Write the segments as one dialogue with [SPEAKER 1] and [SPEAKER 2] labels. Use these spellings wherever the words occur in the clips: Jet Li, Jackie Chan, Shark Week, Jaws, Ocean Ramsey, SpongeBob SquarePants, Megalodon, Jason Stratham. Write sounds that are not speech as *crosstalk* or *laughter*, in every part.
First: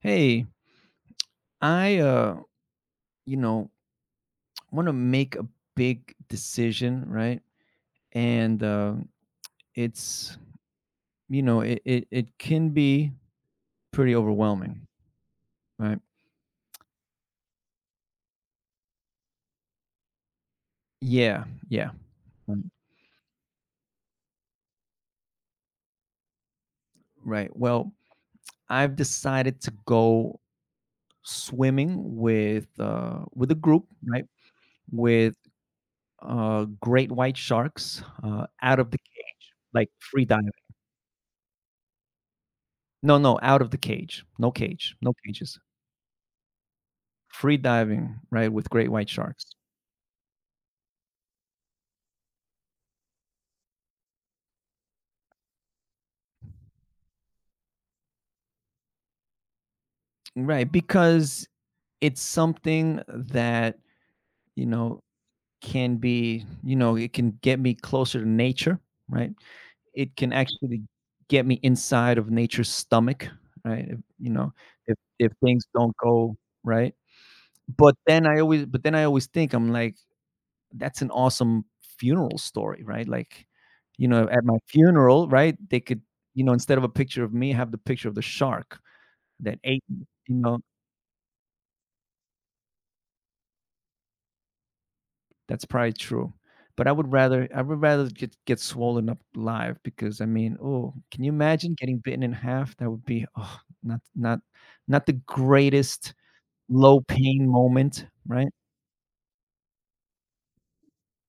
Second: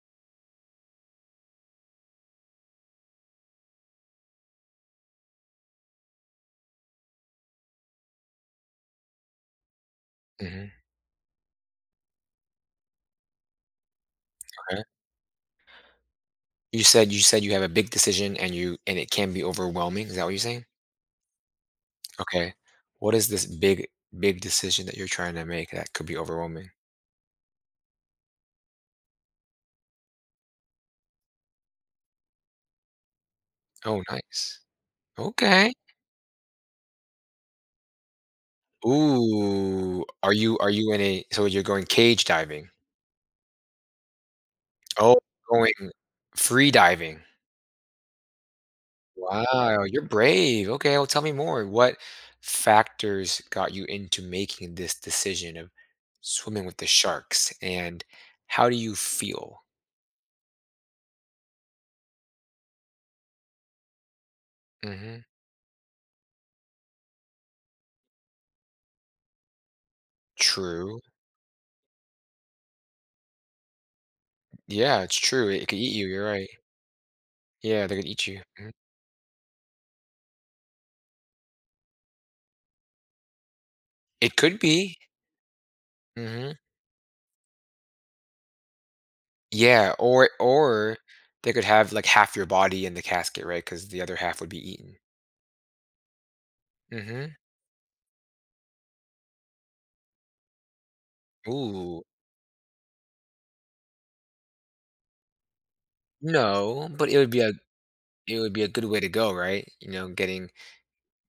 [SPEAKER 1] Hey, I you know, want to make a big decision, right? And it's
[SPEAKER 2] Mhm,
[SPEAKER 1] it can be pretty
[SPEAKER 2] okay.
[SPEAKER 1] overwhelming, right?
[SPEAKER 2] You said you have a big decision and you and it can be overwhelming, is that what you're saying?
[SPEAKER 1] Yeah, yeah,
[SPEAKER 2] Okay.
[SPEAKER 1] right.
[SPEAKER 2] What is this big decision that you're trying to make that could be overwhelming?
[SPEAKER 1] Right. Well, I've decided to go swimming with a group,
[SPEAKER 2] Oh,
[SPEAKER 1] right?
[SPEAKER 2] nice.
[SPEAKER 1] With
[SPEAKER 2] Okay.
[SPEAKER 1] great white sharks out of the cage, like
[SPEAKER 2] Ooh,
[SPEAKER 1] free diving.
[SPEAKER 2] are you in a so you're going cage diving?
[SPEAKER 1] No, no, out of the cage. No cage, no
[SPEAKER 2] Oh,
[SPEAKER 1] cages.
[SPEAKER 2] going free diving.
[SPEAKER 1] Free diving, right, with great white sharks.
[SPEAKER 2] Wow, you're brave. Okay, well tell me more. What factors got you into making this decision of swimming with the sharks and how do you feel?
[SPEAKER 1] Right, because it's something that, you know,
[SPEAKER 2] Mhm.
[SPEAKER 1] can be, it can get me closer to nature, right? It can actually
[SPEAKER 2] True.
[SPEAKER 1] get me inside of nature's stomach, right? If,
[SPEAKER 2] Yeah, it's
[SPEAKER 1] if
[SPEAKER 2] true.
[SPEAKER 1] things
[SPEAKER 2] It could eat
[SPEAKER 1] don't
[SPEAKER 2] you, you're
[SPEAKER 1] go
[SPEAKER 2] right.
[SPEAKER 1] right.
[SPEAKER 2] Yeah,
[SPEAKER 1] But
[SPEAKER 2] they could
[SPEAKER 1] then
[SPEAKER 2] eat
[SPEAKER 1] I
[SPEAKER 2] you.
[SPEAKER 1] always
[SPEAKER 2] Mhm.
[SPEAKER 1] but then I always think I'm like, that's an awesome funeral story, right? Like,
[SPEAKER 2] It
[SPEAKER 1] at my
[SPEAKER 2] could be.
[SPEAKER 1] funeral, right, they could,
[SPEAKER 2] Mhm.
[SPEAKER 1] instead of a picture of me, have the picture of the shark that ate
[SPEAKER 2] Yeah,
[SPEAKER 1] me, you know.
[SPEAKER 2] or they could have, like, half your body in the casket, right? Because the other half would be eaten.
[SPEAKER 1] That's probably true. But I would
[SPEAKER 2] Mhm.
[SPEAKER 1] rather I would rather get swollen up live because I mean, oh, can you imagine getting
[SPEAKER 2] Ooh.
[SPEAKER 1] bitten in half? That would be, oh, not not the greatest
[SPEAKER 2] No,
[SPEAKER 1] low
[SPEAKER 2] but it would be
[SPEAKER 1] pain
[SPEAKER 2] a
[SPEAKER 1] moment,
[SPEAKER 2] it
[SPEAKER 1] right?
[SPEAKER 2] would be a good way to go, right? Getting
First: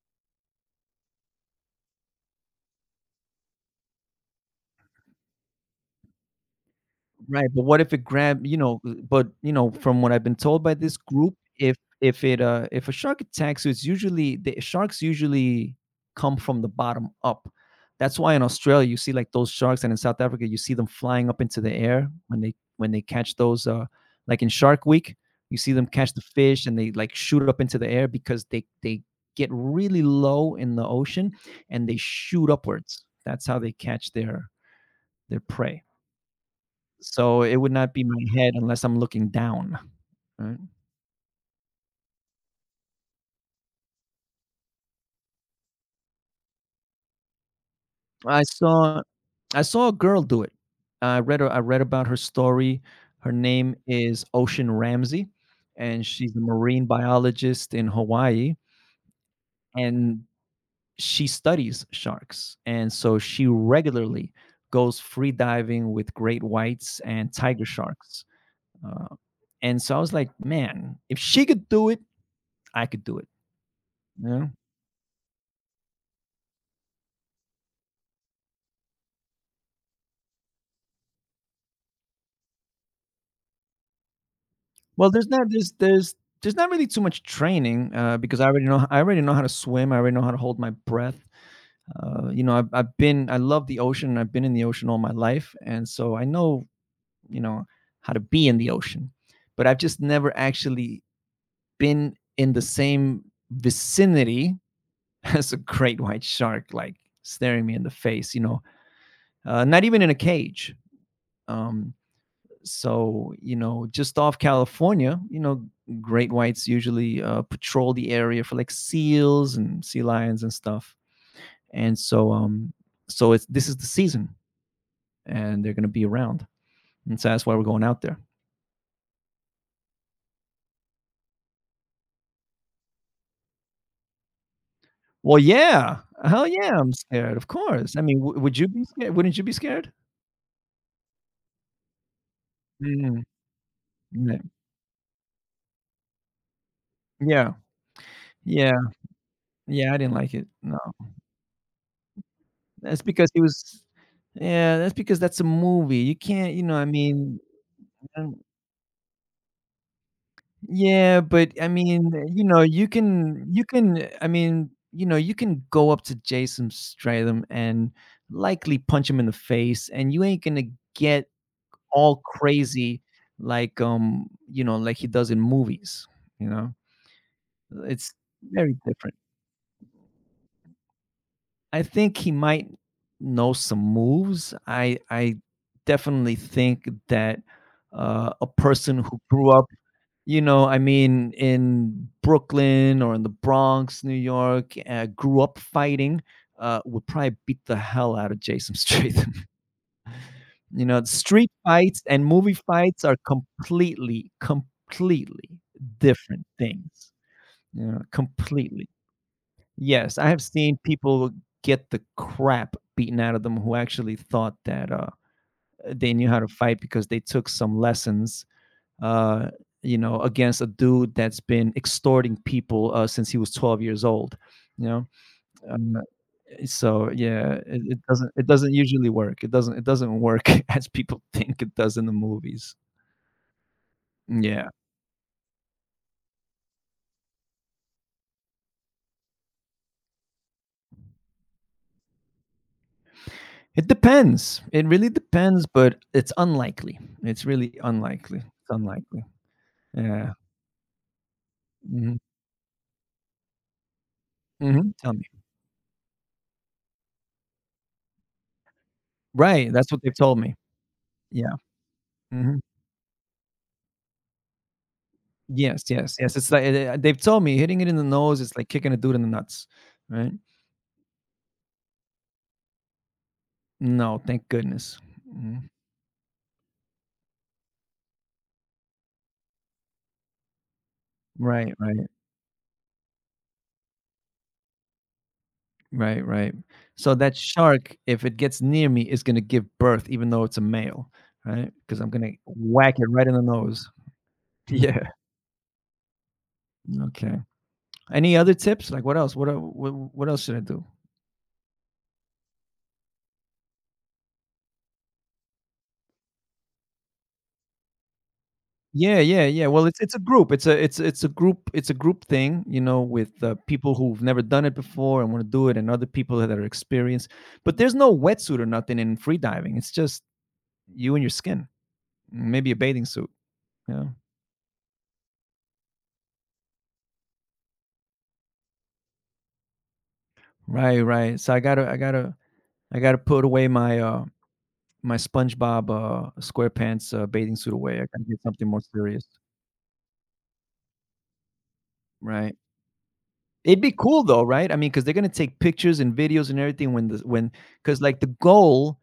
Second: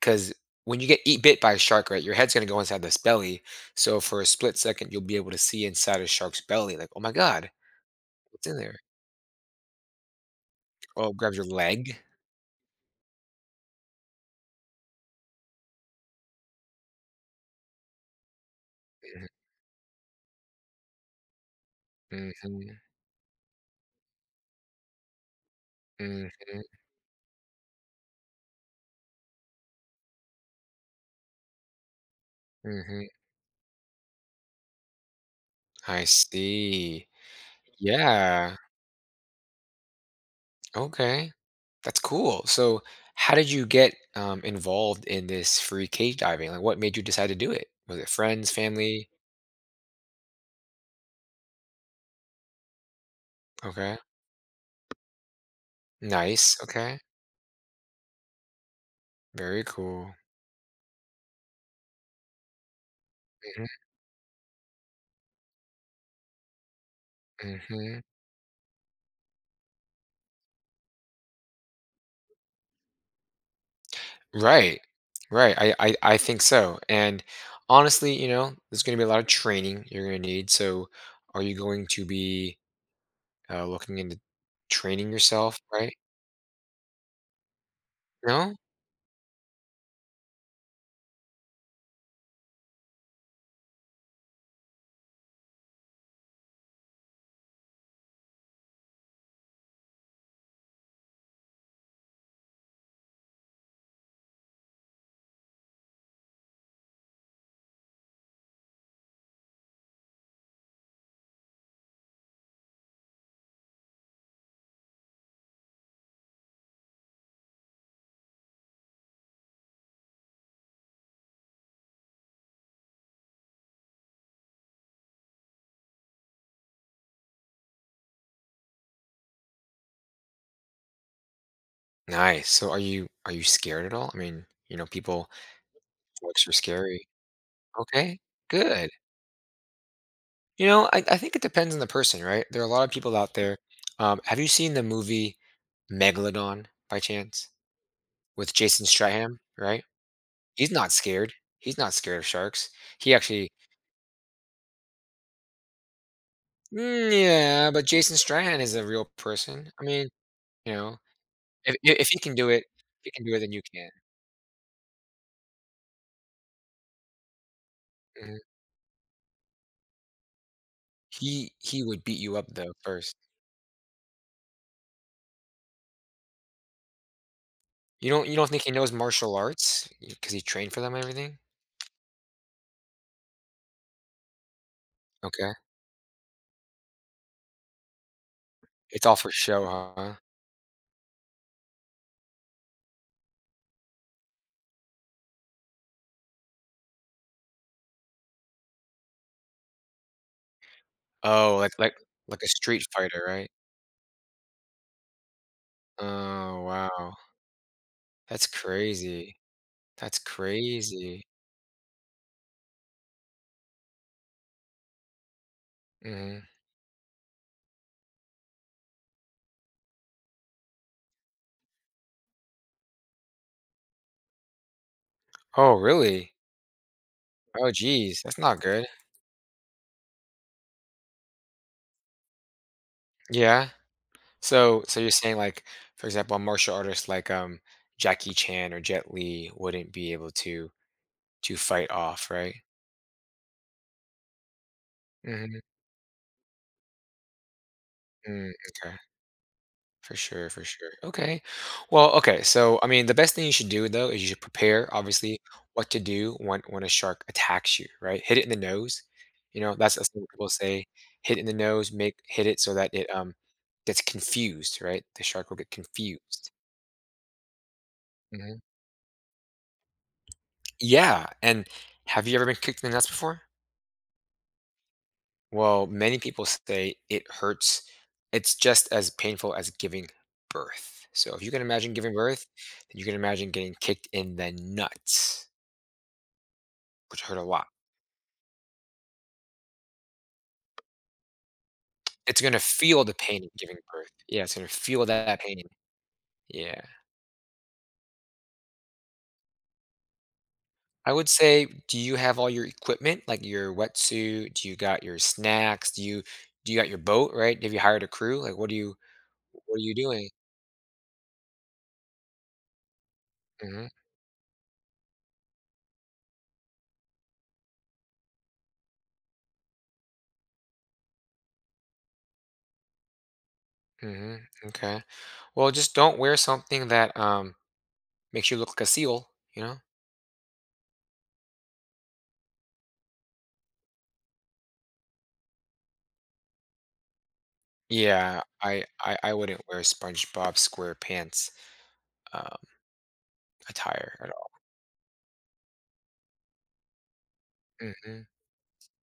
[SPEAKER 2] because when you get eat bit by a shark, right, your head's gonna go inside this belly, so for a split second, you'll be able to see inside a shark's belly, like, "Oh my
[SPEAKER 1] Right,
[SPEAKER 2] god,
[SPEAKER 1] but what if it grab
[SPEAKER 2] what's
[SPEAKER 1] you
[SPEAKER 2] in
[SPEAKER 1] know,
[SPEAKER 2] there?"
[SPEAKER 1] but, from what I've been told by this
[SPEAKER 2] Oh,
[SPEAKER 1] group,
[SPEAKER 2] grabs your
[SPEAKER 1] if
[SPEAKER 2] leg.
[SPEAKER 1] if a shark attacks you, it's usually the sharks usually come from the bottom up. That's why in Australia, you see,
[SPEAKER 2] Mhm.
[SPEAKER 1] like, those sharks, and in South Africa, you see them flying up into the air when they
[SPEAKER 2] Mhm.
[SPEAKER 1] when they catch those, like, in Shark Week, you see them catch the
[SPEAKER 2] Mhm.
[SPEAKER 1] fish, and they, like, shoot up into the air because they get really low in the ocean, and they shoot upwards.
[SPEAKER 2] Mhm.
[SPEAKER 1] That's how they catch their prey.
[SPEAKER 2] I see.
[SPEAKER 1] So it would not be my head
[SPEAKER 2] Yeah.
[SPEAKER 1] unless I'm looking down, right?
[SPEAKER 2] Okay. That's cool. So, how did you get involved in this free cage diving? Like, what made you decide to do it? Was it
[SPEAKER 1] I
[SPEAKER 2] friends,
[SPEAKER 1] saw
[SPEAKER 2] family?
[SPEAKER 1] I saw a girl do it. I read about her story. Her name
[SPEAKER 2] Okay.
[SPEAKER 1] is Ocean Ramsey, and she's a
[SPEAKER 2] Nice.
[SPEAKER 1] marine
[SPEAKER 2] Okay.
[SPEAKER 1] biologist in Hawaii,
[SPEAKER 2] Very cool.
[SPEAKER 1] and she studies sharks. And so she regularly goes free diving with great whites and
[SPEAKER 2] Hmm,
[SPEAKER 1] tiger
[SPEAKER 2] hmm.
[SPEAKER 1] sharks. Uh, and so I was like, "Man, if she could do it, I could do it." You know?
[SPEAKER 2] Right. Right. I think so. And honestly, there's going to be a lot of training you're going to need. So, are you going to be looking into
[SPEAKER 1] Well,
[SPEAKER 2] training yourself? Right.
[SPEAKER 1] there's not really too much training, because I
[SPEAKER 2] No?
[SPEAKER 1] already know I already know how to swim, I already know how to hold my breath. I've been I love the ocean, I've been in the ocean all my life, and so I know, you know, how to be in the ocean. But I've just never actually been in the same vicinity *laughs* as a great white shark, like, staring me in the face, you know? Not even in a cage. Um, So, just off California, great whites usually patrol the area for like seals and sea lions and stuff. And so, um, so it's this is the season, and they're gonna be around, and so that's why we're going out there.
[SPEAKER 2] Nice. So are you scared at all? I mean, people
[SPEAKER 1] Well, yeah, hell
[SPEAKER 2] jokes are
[SPEAKER 1] yeah, I'm
[SPEAKER 2] scary.
[SPEAKER 1] scared. Of course. I
[SPEAKER 2] Okay,
[SPEAKER 1] mean, would you be
[SPEAKER 2] good.
[SPEAKER 1] scared? Wouldn't you be scared?
[SPEAKER 2] I think it depends on the person, right? There are a lot of people
[SPEAKER 1] Mm,
[SPEAKER 2] out there.
[SPEAKER 1] yeah,
[SPEAKER 2] Have you seen the movie Megalodon by chance
[SPEAKER 1] yeah,
[SPEAKER 2] with
[SPEAKER 1] yeah,
[SPEAKER 2] Jason Stratham? Right?
[SPEAKER 1] yeah. I didn't like it.
[SPEAKER 2] He's
[SPEAKER 1] No,
[SPEAKER 2] not scared. He's not scared of sharks.
[SPEAKER 1] that's
[SPEAKER 2] He
[SPEAKER 1] because he
[SPEAKER 2] actually,
[SPEAKER 1] was. Yeah, that's because that's a movie. You can't, you know. I
[SPEAKER 2] mm,
[SPEAKER 1] mean,
[SPEAKER 2] yeah, but Jason
[SPEAKER 1] I don't-
[SPEAKER 2] Strahan is a real person. I mean, you know,
[SPEAKER 1] yeah, but I
[SPEAKER 2] if
[SPEAKER 1] mean,
[SPEAKER 2] he can do it,
[SPEAKER 1] you
[SPEAKER 2] if he can do it,
[SPEAKER 1] can
[SPEAKER 2] then you
[SPEAKER 1] you
[SPEAKER 2] can.
[SPEAKER 1] can I mean, you can go up to Jason Stratham and
[SPEAKER 2] Mhm.
[SPEAKER 1] likely punch him in the face, and you ain't gonna get
[SPEAKER 2] He would beat
[SPEAKER 1] all
[SPEAKER 2] you up though
[SPEAKER 1] crazy
[SPEAKER 2] first.
[SPEAKER 1] like, like he does in movies, you know?
[SPEAKER 2] You
[SPEAKER 1] It's
[SPEAKER 2] don't you don't think he
[SPEAKER 1] very
[SPEAKER 2] knows
[SPEAKER 1] different.
[SPEAKER 2] martial arts? Because he trained for them and everything?
[SPEAKER 1] I think he might know some moves. I
[SPEAKER 2] Okay.
[SPEAKER 1] definitely think that, a person
[SPEAKER 2] It's all
[SPEAKER 1] who
[SPEAKER 2] for
[SPEAKER 1] grew up
[SPEAKER 2] show, huh?
[SPEAKER 1] I mean, in Brooklyn or in the Bronx, New York, grew up fighting, would probably beat the hell out of Jason Statham. *laughs* You know, street
[SPEAKER 2] Oh,
[SPEAKER 1] fights and
[SPEAKER 2] like a
[SPEAKER 1] movie
[SPEAKER 2] street
[SPEAKER 1] fights are
[SPEAKER 2] fighter, right?
[SPEAKER 1] completely, completely different
[SPEAKER 2] Oh,
[SPEAKER 1] things.
[SPEAKER 2] wow.
[SPEAKER 1] You know,
[SPEAKER 2] That's
[SPEAKER 1] completely.
[SPEAKER 2] crazy.
[SPEAKER 1] Yes,
[SPEAKER 2] That's
[SPEAKER 1] I have seen
[SPEAKER 2] crazy.
[SPEAKER 1] people get the crap beaten out of them who actually thought that, they knew how
[SPEAKER 2] Mhm.
[SPEAKER 1] to fight because they took some lessons, uh, against a dude that's been extorting people since he was 12 years old. You know,
[SPEAKER 2] Oh,
[SPEAKER 1] um,
[SPEAKER 2] really?
[SPEAKER 1] so yeah,
[SPEAKER 2] Oh,
[SPEAKER 1] it, it
[SPEAKER 2] geez,
[SPEAKER 1] doesn't
[SPEAKER 2] that's
[SPEAKER 1] it
[SPEAKER 2] not
[SPEAKER 1] doesn't
[SPEAKER 2] good.
[SPEAKER 1] usually work. It doesn't work *laughs* as people think it does in the movies.
[SPEAKER 2] Yeah.
[SPEAKER 1] Yeah,
[SPEAKER 2] So you're saying, like, for example, a martial artist like, Jackie Chan or Jet Li wouldn't be able to fight off, right?
[SPEAKER 1] it depends. It really
[SPEAKER 2] Mhm.
[SPEAKER 1] depends, but it's unlikely. It's really unlikely.
[SPEAKER 2] Mm,
[SPEAKER 1] It's
[SPEAKER 2] okay.
[SPEAKER 1] unlikely.
[SPEAKER 2] For
[SPEAKER 1] Yeah.
[SPEAKER 2] sure, for sure. Okay. Well,
[SPEAKER 1] Hmm.
[SPEAKER 2] okay. So, I mean, the best thing you should do though is you should prepare,
[SPEAKER 1] Hmm. Tell me.
[SPEAKER 2] obviously, what to do when a shark attacks you, right? Hit it in the nose. You
[SPEAKER 1] Right.
[SPEAKER 2] know,
[SPEAKER 1] That's what
[SPEAKER 2] that's
[SPEAKER 1] they've
[SPEAKER 2] what
[SPEAKER 1] told
[SPEAKER 2] people
[SPEAKER 1] me.
[SPEAKER 2] say. Hit it in
[SPEAKER 1] Yeah.
[SPEAKER 2] the nose, make hit
[SPEAKER 1] Hmm.
[SPEAKER 2] it so that it gets confused, right? The shark will get
[SPEAKER 1] Yes. Yes. Yes. It's
[SPEAKER 2] confused.
[SPEAKER 1] like they've told me hitting it in the nose is
[SPEAKER 2] Hmm.
[SPEAKER 1] like kicking a dude in the nuts. Right.
[SPEAKER 2] Yeah. And have you ever been kicked in the nuts before?
[SPEAKER 1] No, thank goodness. Mhm.
[SPEAKER 2] Well, many people say it hurts. It's just as painful as giving birth. So if you can
[SPEAKER 1] Right,
[SPEAKER 2] imagine
[SPEAKER 1] right,
[SPEAKER 2] giving birth, then you can imagine getting kicked in the nuts,
[SPEAKER 1] right, right. So
[SPEAKER 2] which
[SPEAKER 1] that
[SPEAKER 2] hurt a lot.
[SPEAKER 1] shark, if it gets near me, is gonna give birth even though it's a male, right? Because I 'Cause I'm gonna
[SPEAKER 2] It's gonna
[SPEAKER 1] whack
[SPEAKER 2] feel
[SPEAKER 1] it
[SPEAKER 2] the
[SPEAKER 1] right in the
[SPEAKER 2] pain of giving
[SPEAKER 1] nose.
[SPEAKER 2] birth. Yeah, it's gonna
[SPEAKER 1] *laughs*
[SPEAKER 2] feel
[SPEAKER 1] Yeah.
[SPEAKER 2] that pain. Yeah.
[SPEAKER 1] Okay. Any other tips? Like what else? What el wh what else should I do?
[SPEAKER 2] I would say, do you have all your equipment, like your wetsuit? Do you got your snacks? Do you got your boat, right? Have you hired a crew? Like what do you
[SPEAKER 1] Yeah, yeah, yeah.
[SPEAKER 2] what are
[SPEAKER 1] Well,
[SPEAKER 2] you
[SPEAKER 1] it's a
[SPEAKER 2] doing?
[SPEAKER 1] group. It's a it's it's a group thing, you know, with,
[SPEAKER 2] Hmm,
[SPEAKER 1] people who've never done it before and wanna do it and other people that are experienced. But there's no wetsuit or nothing in free diving. It's just you and your skin. Maybe a bathing suit, yeah.
[SPEAKER 2] hmm. Okay. Well, just don't wear something that makes you look like a seal, you know?
[SPEAKER 1] Right, right. So I gotta put away my, my SpongeBob, SquarePants, bathing suit away. I gotta get
[SPEAKER 2] Yeah,
[SPEAKER 1] something more
[SPEAKER 2] I I
[SPEAKER 1] serious.
[SPEAKER 2] I wouldn't wear SpongeBob SquarePants,
[SPEAKER 1] Right.
[SPEAKER 2] um,
[SPEAKER 1] It'd be
[SPEAKER 2] attire
[SPEAKER 1] cool
[SPEAKER 2] at
[SPEAKER 1] though,
[SPEAKER 2] all.
[SPEAKER 1] right? I mean, because they 'cause they're gonna take pictures and videos and everything when cause like, the
[SPEAKER 2] Mhm.
[SPEAKER 1] goal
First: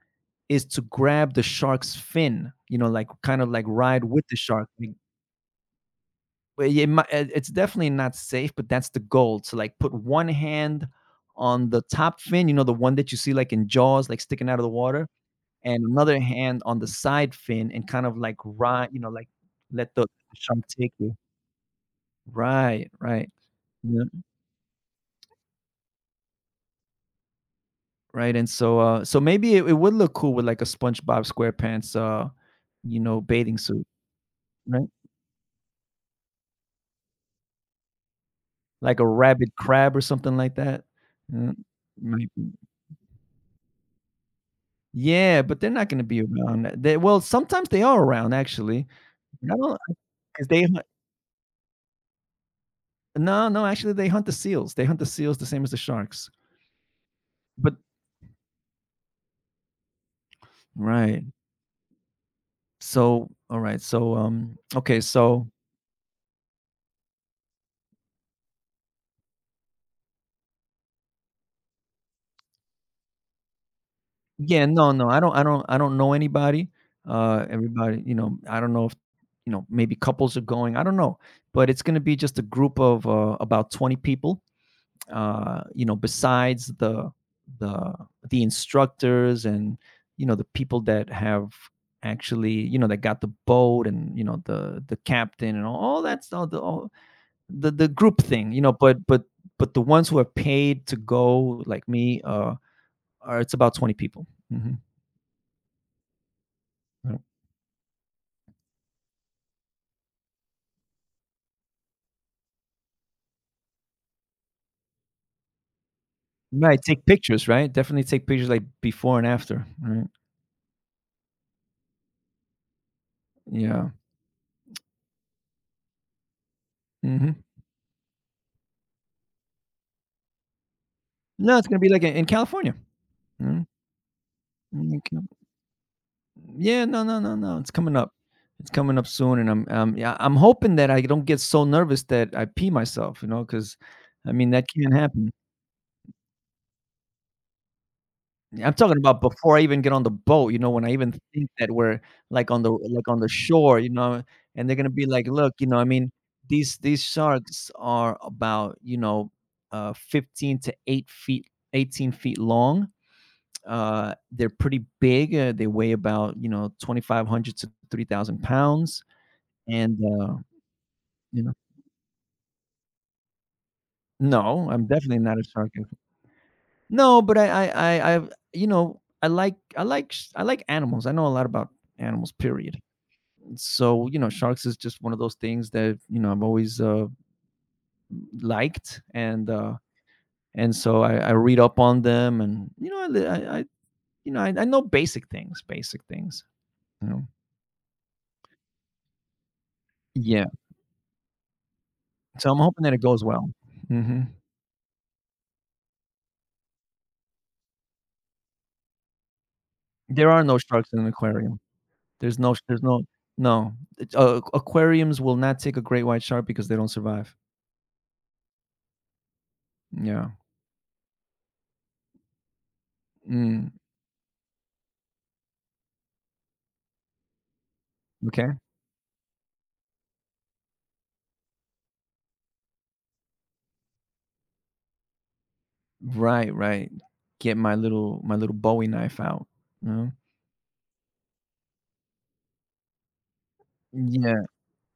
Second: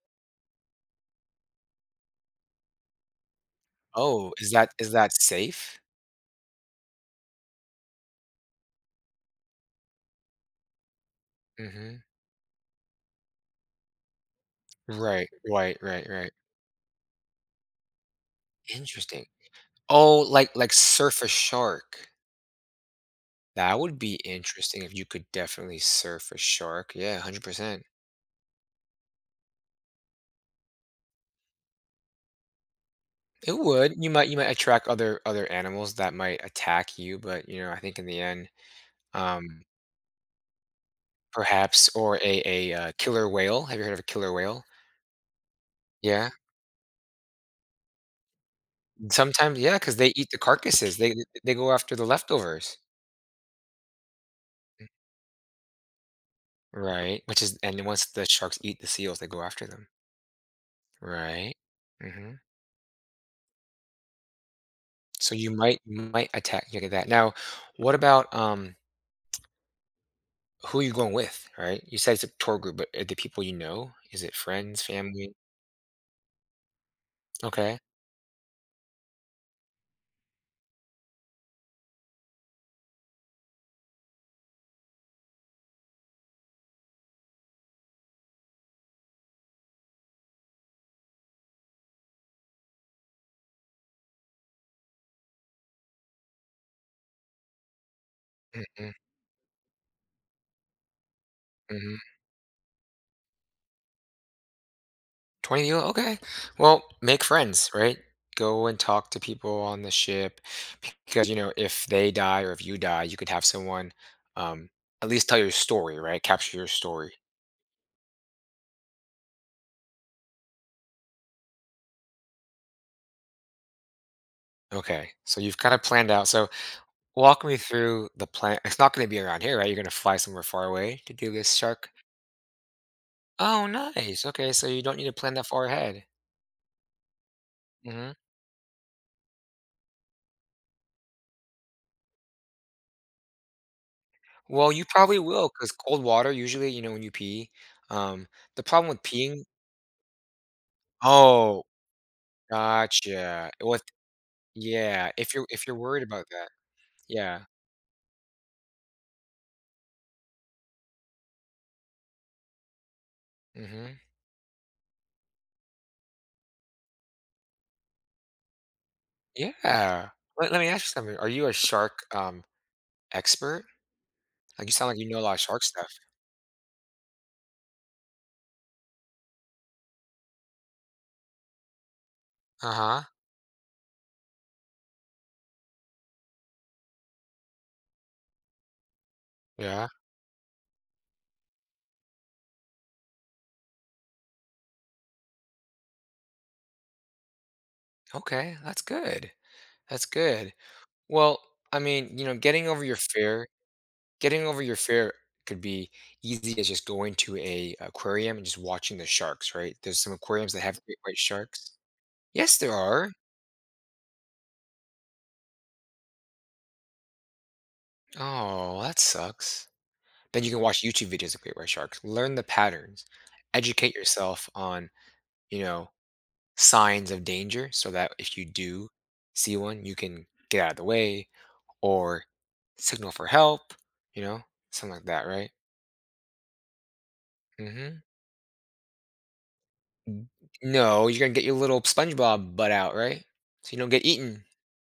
[SPEAKER 1] is to grab the shark's fin, you know, like, kind of, like, ride with
[SPEAKER 2] Oh,
[SPEAKER 1] the
[SPEAKER 2] is
[SPEAKER 1] shark.
[SPEAKER 2] that is
[SPEAKER 1] I
[SPEAKER 2] that safe?
[SPEAKER 1] but it might it's definitely not safe, but that's the goal to, like, put one hand on the
[SPEAKER 2] Mhm.
[SPEAKER 1] top fin, you know, the one that you see, like, in Jaws, like, sticking out of the water.
[SPEAKER 2] Right, right,
[SPEAKER 1] And
[SPEAKER 2] right,
[SPEAKER 1] another
[SPEAKER 2] right.
[SPEAKER 1] hand on the side fin and kind of like ride, you know,
[SPEAKER 2] Interesting.
[SPEAKER 1] like let the
[SPEAKER 2] Oh,
[SPEAKER 1] shark take you.
[SPEAKER 2] surf a shark.
[SPEAKER 1] Right, right.
[SPEAKER 2] That would
[SPEAKER 1] Yeah,
[SPEAKER 2] be interesting if you could definitely surf a shark. Yeah, 100%.
[SPEAKER 1] right, and so, so maybe it it would look cool with like a SpongeBob SquarePants,
[SPEAKER 2] It
[SPEAKER 1] bathing suit,
[SPEAKER 2] would. You might attract
[SPEAKER 1] right?
[SPEAKER 2] other other animals that might attack you, but, you know, I think in the end,
[SPEAKER 1] Like a rabid
[SPEAKER 2] um,
[SPEAKER 1] crab or something like that. Mm,
[SPEAKER 2] perhaps or
[SPEAKER 1] might
[SPEAKER 2] a
[SPEAKER 1] be.
[SPEAKER 2] killer whale. Have you heard of a killer whale?
[SPEAKER 1] Yeah, but they're not gonna be
[SPEAKER 2] Yeah,
[SPEAKER 1] around. They well, sometimes they are around actually. I don't
[SPEAKER 2] sometimes yeah,
[SPEAKER 1] not
[SPEAKER 2] because they eat the
[SPEAKER 1] because they hunt
[SPEAKER 2] carcasses, they go after the leftovers,
[SPEAKER 1] no, no, actually they hunt the seals. They hunt the seals the same as the sharks,
[SPEAKER 2] right? Which is
[SPEAKER 1] but
[SPEAKER 2] and once the sharks eat the seals, they go after them,
[SPEAKER 1] right.
[SPEAKER 2] right? Mhm,
[SPEAKER 1] So, all right. So, okay.
[SPEAKER 2] so
[SPEAKER 1] So,
[SPEAKER 2] you might attack you get that. Now, what about, who are you going with, right? You said it's a tour group, but are the people you know? Is it
[SPEAKER 1] yeah,
[SPEAKER 2] friends,
[SPEAKER 1] no, no,
[SPEAKER 2] family?
[SPEAKER 1] I don't know anybody.
[SPEAKER 2] Okay.
[SPEAKER 1] Everybody, you know, I don't know if, maybe couples are going. I don't know, but it's going to be just a group of about 20 people. Besides the the instructors and you know the people that have actually you know that got the boat and you know the captain and all that stuff. The all. The group thing, you know,
[SPEAKER 2] Mhm,
[SPEAKER 1] but the ones who are paid to go, like
[SPEAKER 2] mhm.
[SPEAKER 1] me, are it's about 20 people. Hmm.
[SPEAKER 2] 20 people? Okay. Well, make friends, right? Go and talk to people on the ship because, you know, if they die or if you die, you could have someone um, at least tell your story, right? Capture your
[SPEAKER 1] Right, take
[SPEAKER 2] story.
[SPEAKER 1] pictures, right? Definitely take pictures like before and after, right? Yeah.
[SPEAKER 2] Okay. So you've kind of planned out. So
[SPEAKER 1] Hmm.
[SPEAKER 2] walk me through the plan. It's not going to be around here, right? You're going to fly somewhere far away to do this
[SPEAKER 1] No, it's gonna be
[SPEAKER 2] shark.
[SPEAKER 1] like in California. Mhm.
[SPEAKER 2] Oh, nice. Okay. So you don't
[SPEAKER 1] In
[SPEAKER 2] need to
[SPEAKER 1] Cal-
[SPEAKER 2] plan that far ahead.
[SPEAKER 1] yeah, no, no, no, no. It's coming up.
[SPEAKER 2] Hmm.
[SPEAKER 1] It's coming up soon, and I'm, yeah, I'm hoping that I don't get so nervous that I pee myself, you know, because I mean that
[SPEAKER 2] Well, you
[SPEAKER 1] can't
[SPEAKER 2] probably
[SPEAKER 1] happen.
[SPEAKER 2] will because cold water, usually, you know, when you pee, um, the
[SPEAKER 1] I'm
[SPEAKER 2] problem
[SPEAKER 1] talking
[SPEAKER 2] with
[SPEAKER 1] about
[SPEAKER 2] peeing.
[SPEAKER 1] before I even get on the boat, you know, when I even think
[SPEAKER 2] Oh,
[SPEAKER 1] that we're, like, on the on the
[SPEAKER 2] gotcha.
[SPEAKER 1] shore,
[SPEAKER 2] What
[SPEAKER 1] you know, and they're gonna be
[SPEAKER 2] yeah,
[SPEAKER 1] like, "Look," you
[SPEAKER 2] if you're
[SPEAKER 1] know, I
[SPEAKER 2] worried
[SPEAKER 1] mean,
[SPEAKER 2] about that.
[SPEAKER 1] These
[SPEAKER 2] Yeah.
[SPEAKER 1] sharks are about, you know, 15 to 8 feet 18 feet long.
[SPEAKER 2] Mhm.
[SPEAKER 1] They're pretty big, they weigh about, you know, 2,500 to 3,000 pounds," and,
[SPEAKER 2] Yeah. Let me ask you something. Are
[SPEAKER 1] you
[SPEAKER 2] you a
[SPEAKER 1] know.
[SPEAKER 2] shark, expert?
[SPEAKER 1] No,
[SPEAKER 2] Like, you
[SPEAKER 1] I'm
[SPEAKER 2] sound like you know
[SPEAKER 1] definitely
[SPEAKER 2] a lot
[SPEAKER 1] not
[SPEAKER 2] of
[SPEAKER 1] a
[SPEAKER 2] shark
[SPEAKER 1] shark inf
[SPEAKER 2] stuff.
[SPEAKER 1] no, but I you know, I like animals. I know a lot about animals, period.
[SPEAKER 2] Uh-huh.
[SPEAKER 1] So you know sharks is just one of those things that you know I've always, liked
[SPEAKER 2] Yeah.
[SPEAKER 1] and so I read up on them and you know I you know I know basic things you know.
[SPEAKER 2] Okay, that's good. That's
[SPEAKER 1] Yeah,
[SPEAKER 2] good. Well, I mean, you know,
[SPEAKER 1] so I'm
[SPEAKER 2] getting
[SPEAKER 1] hoping
[SPEAKER 2] over
[SPEAKER 1] that
[SPEAKER 2] your
[SPEAKER 1] it goes
[SPEAKER 2] fear
[SPEAKER 1] well. Hmm.
[SPEAKER 2] getting over your fear could be easy as just going to a aquarium and just watching the sharks, right? There's some
[SPEAKER 1] There are
[SPEAKER 2] aquariums
[SPEAKER 1] no
[SPEAKER 2] that have
[SPEAKER 1] sharks in
[SPEAKER 2] great
[SPEAKER 1] an
[SPEAKER 2] white
[SPEAKER 1] aquarium.
[SPEAKER 2] sharks. Yes, there
[SPEAKER 1] There's no
[SPEAKER 2] are.
[SPEAKER 1] no It's- aquariums will not take a great white shark because they don't survive.
[SPEAKER 2] Oh, that sucks.
[SPEAKER 1] Yeah.
[SPEAKER 2] Then you can watch YouTube videos of great white sharks, learn the patterns,
[SPEAKER 1] Mm,
[SPEAKER 2] educate yourself on, you know, signs of danger so that if you
[SPEAKER 1] okay.
[SPEAKER 2] do see one, you can get out of the way or signal for help, you know, something like that, right?
[SPEAKER 1] Right, right. Get my
[SPEAKER 2] Mm-hmm.
[SPEAKER 1] little bowie knife out, you know?
[SPEAKER 2] N- no, you're gonna get your little SpongeBob butt out, right? So you don't get
[SPEAKER 1] Yeah.
[SPEAKER 2] eaten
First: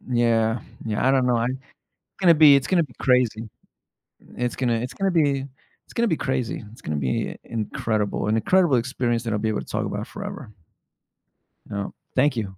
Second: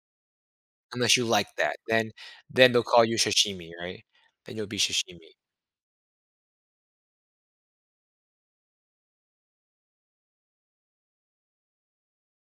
[SPEAKER 1] Yeah, yeah, I
[SPEAKER 2] unless you
[SPEAKER 1] don't know, I
[SPEAKER 2] like that.
[SPEAKER 1] it's
[SPEAKER 2] Then they'll
[SPEAKER 1] gonna be
[SPEAKER 2] call you
[SPEAKER 1] crazy.
[SPEAKER 2] sashimi, right?
[SPEAKER 1] It's
[SPEAKER 2] Then you'll
[SPEAKER 1] gonna
[SPEAKER 2] be
[SPEAKER 1] it's gonna
[SPEAKER 2] sashimi.
[SPEAKER 1] be it's gonna be crazy. It's gonna be incredible, an incredible experience that I'll be able to talk about forever. You know, thank you.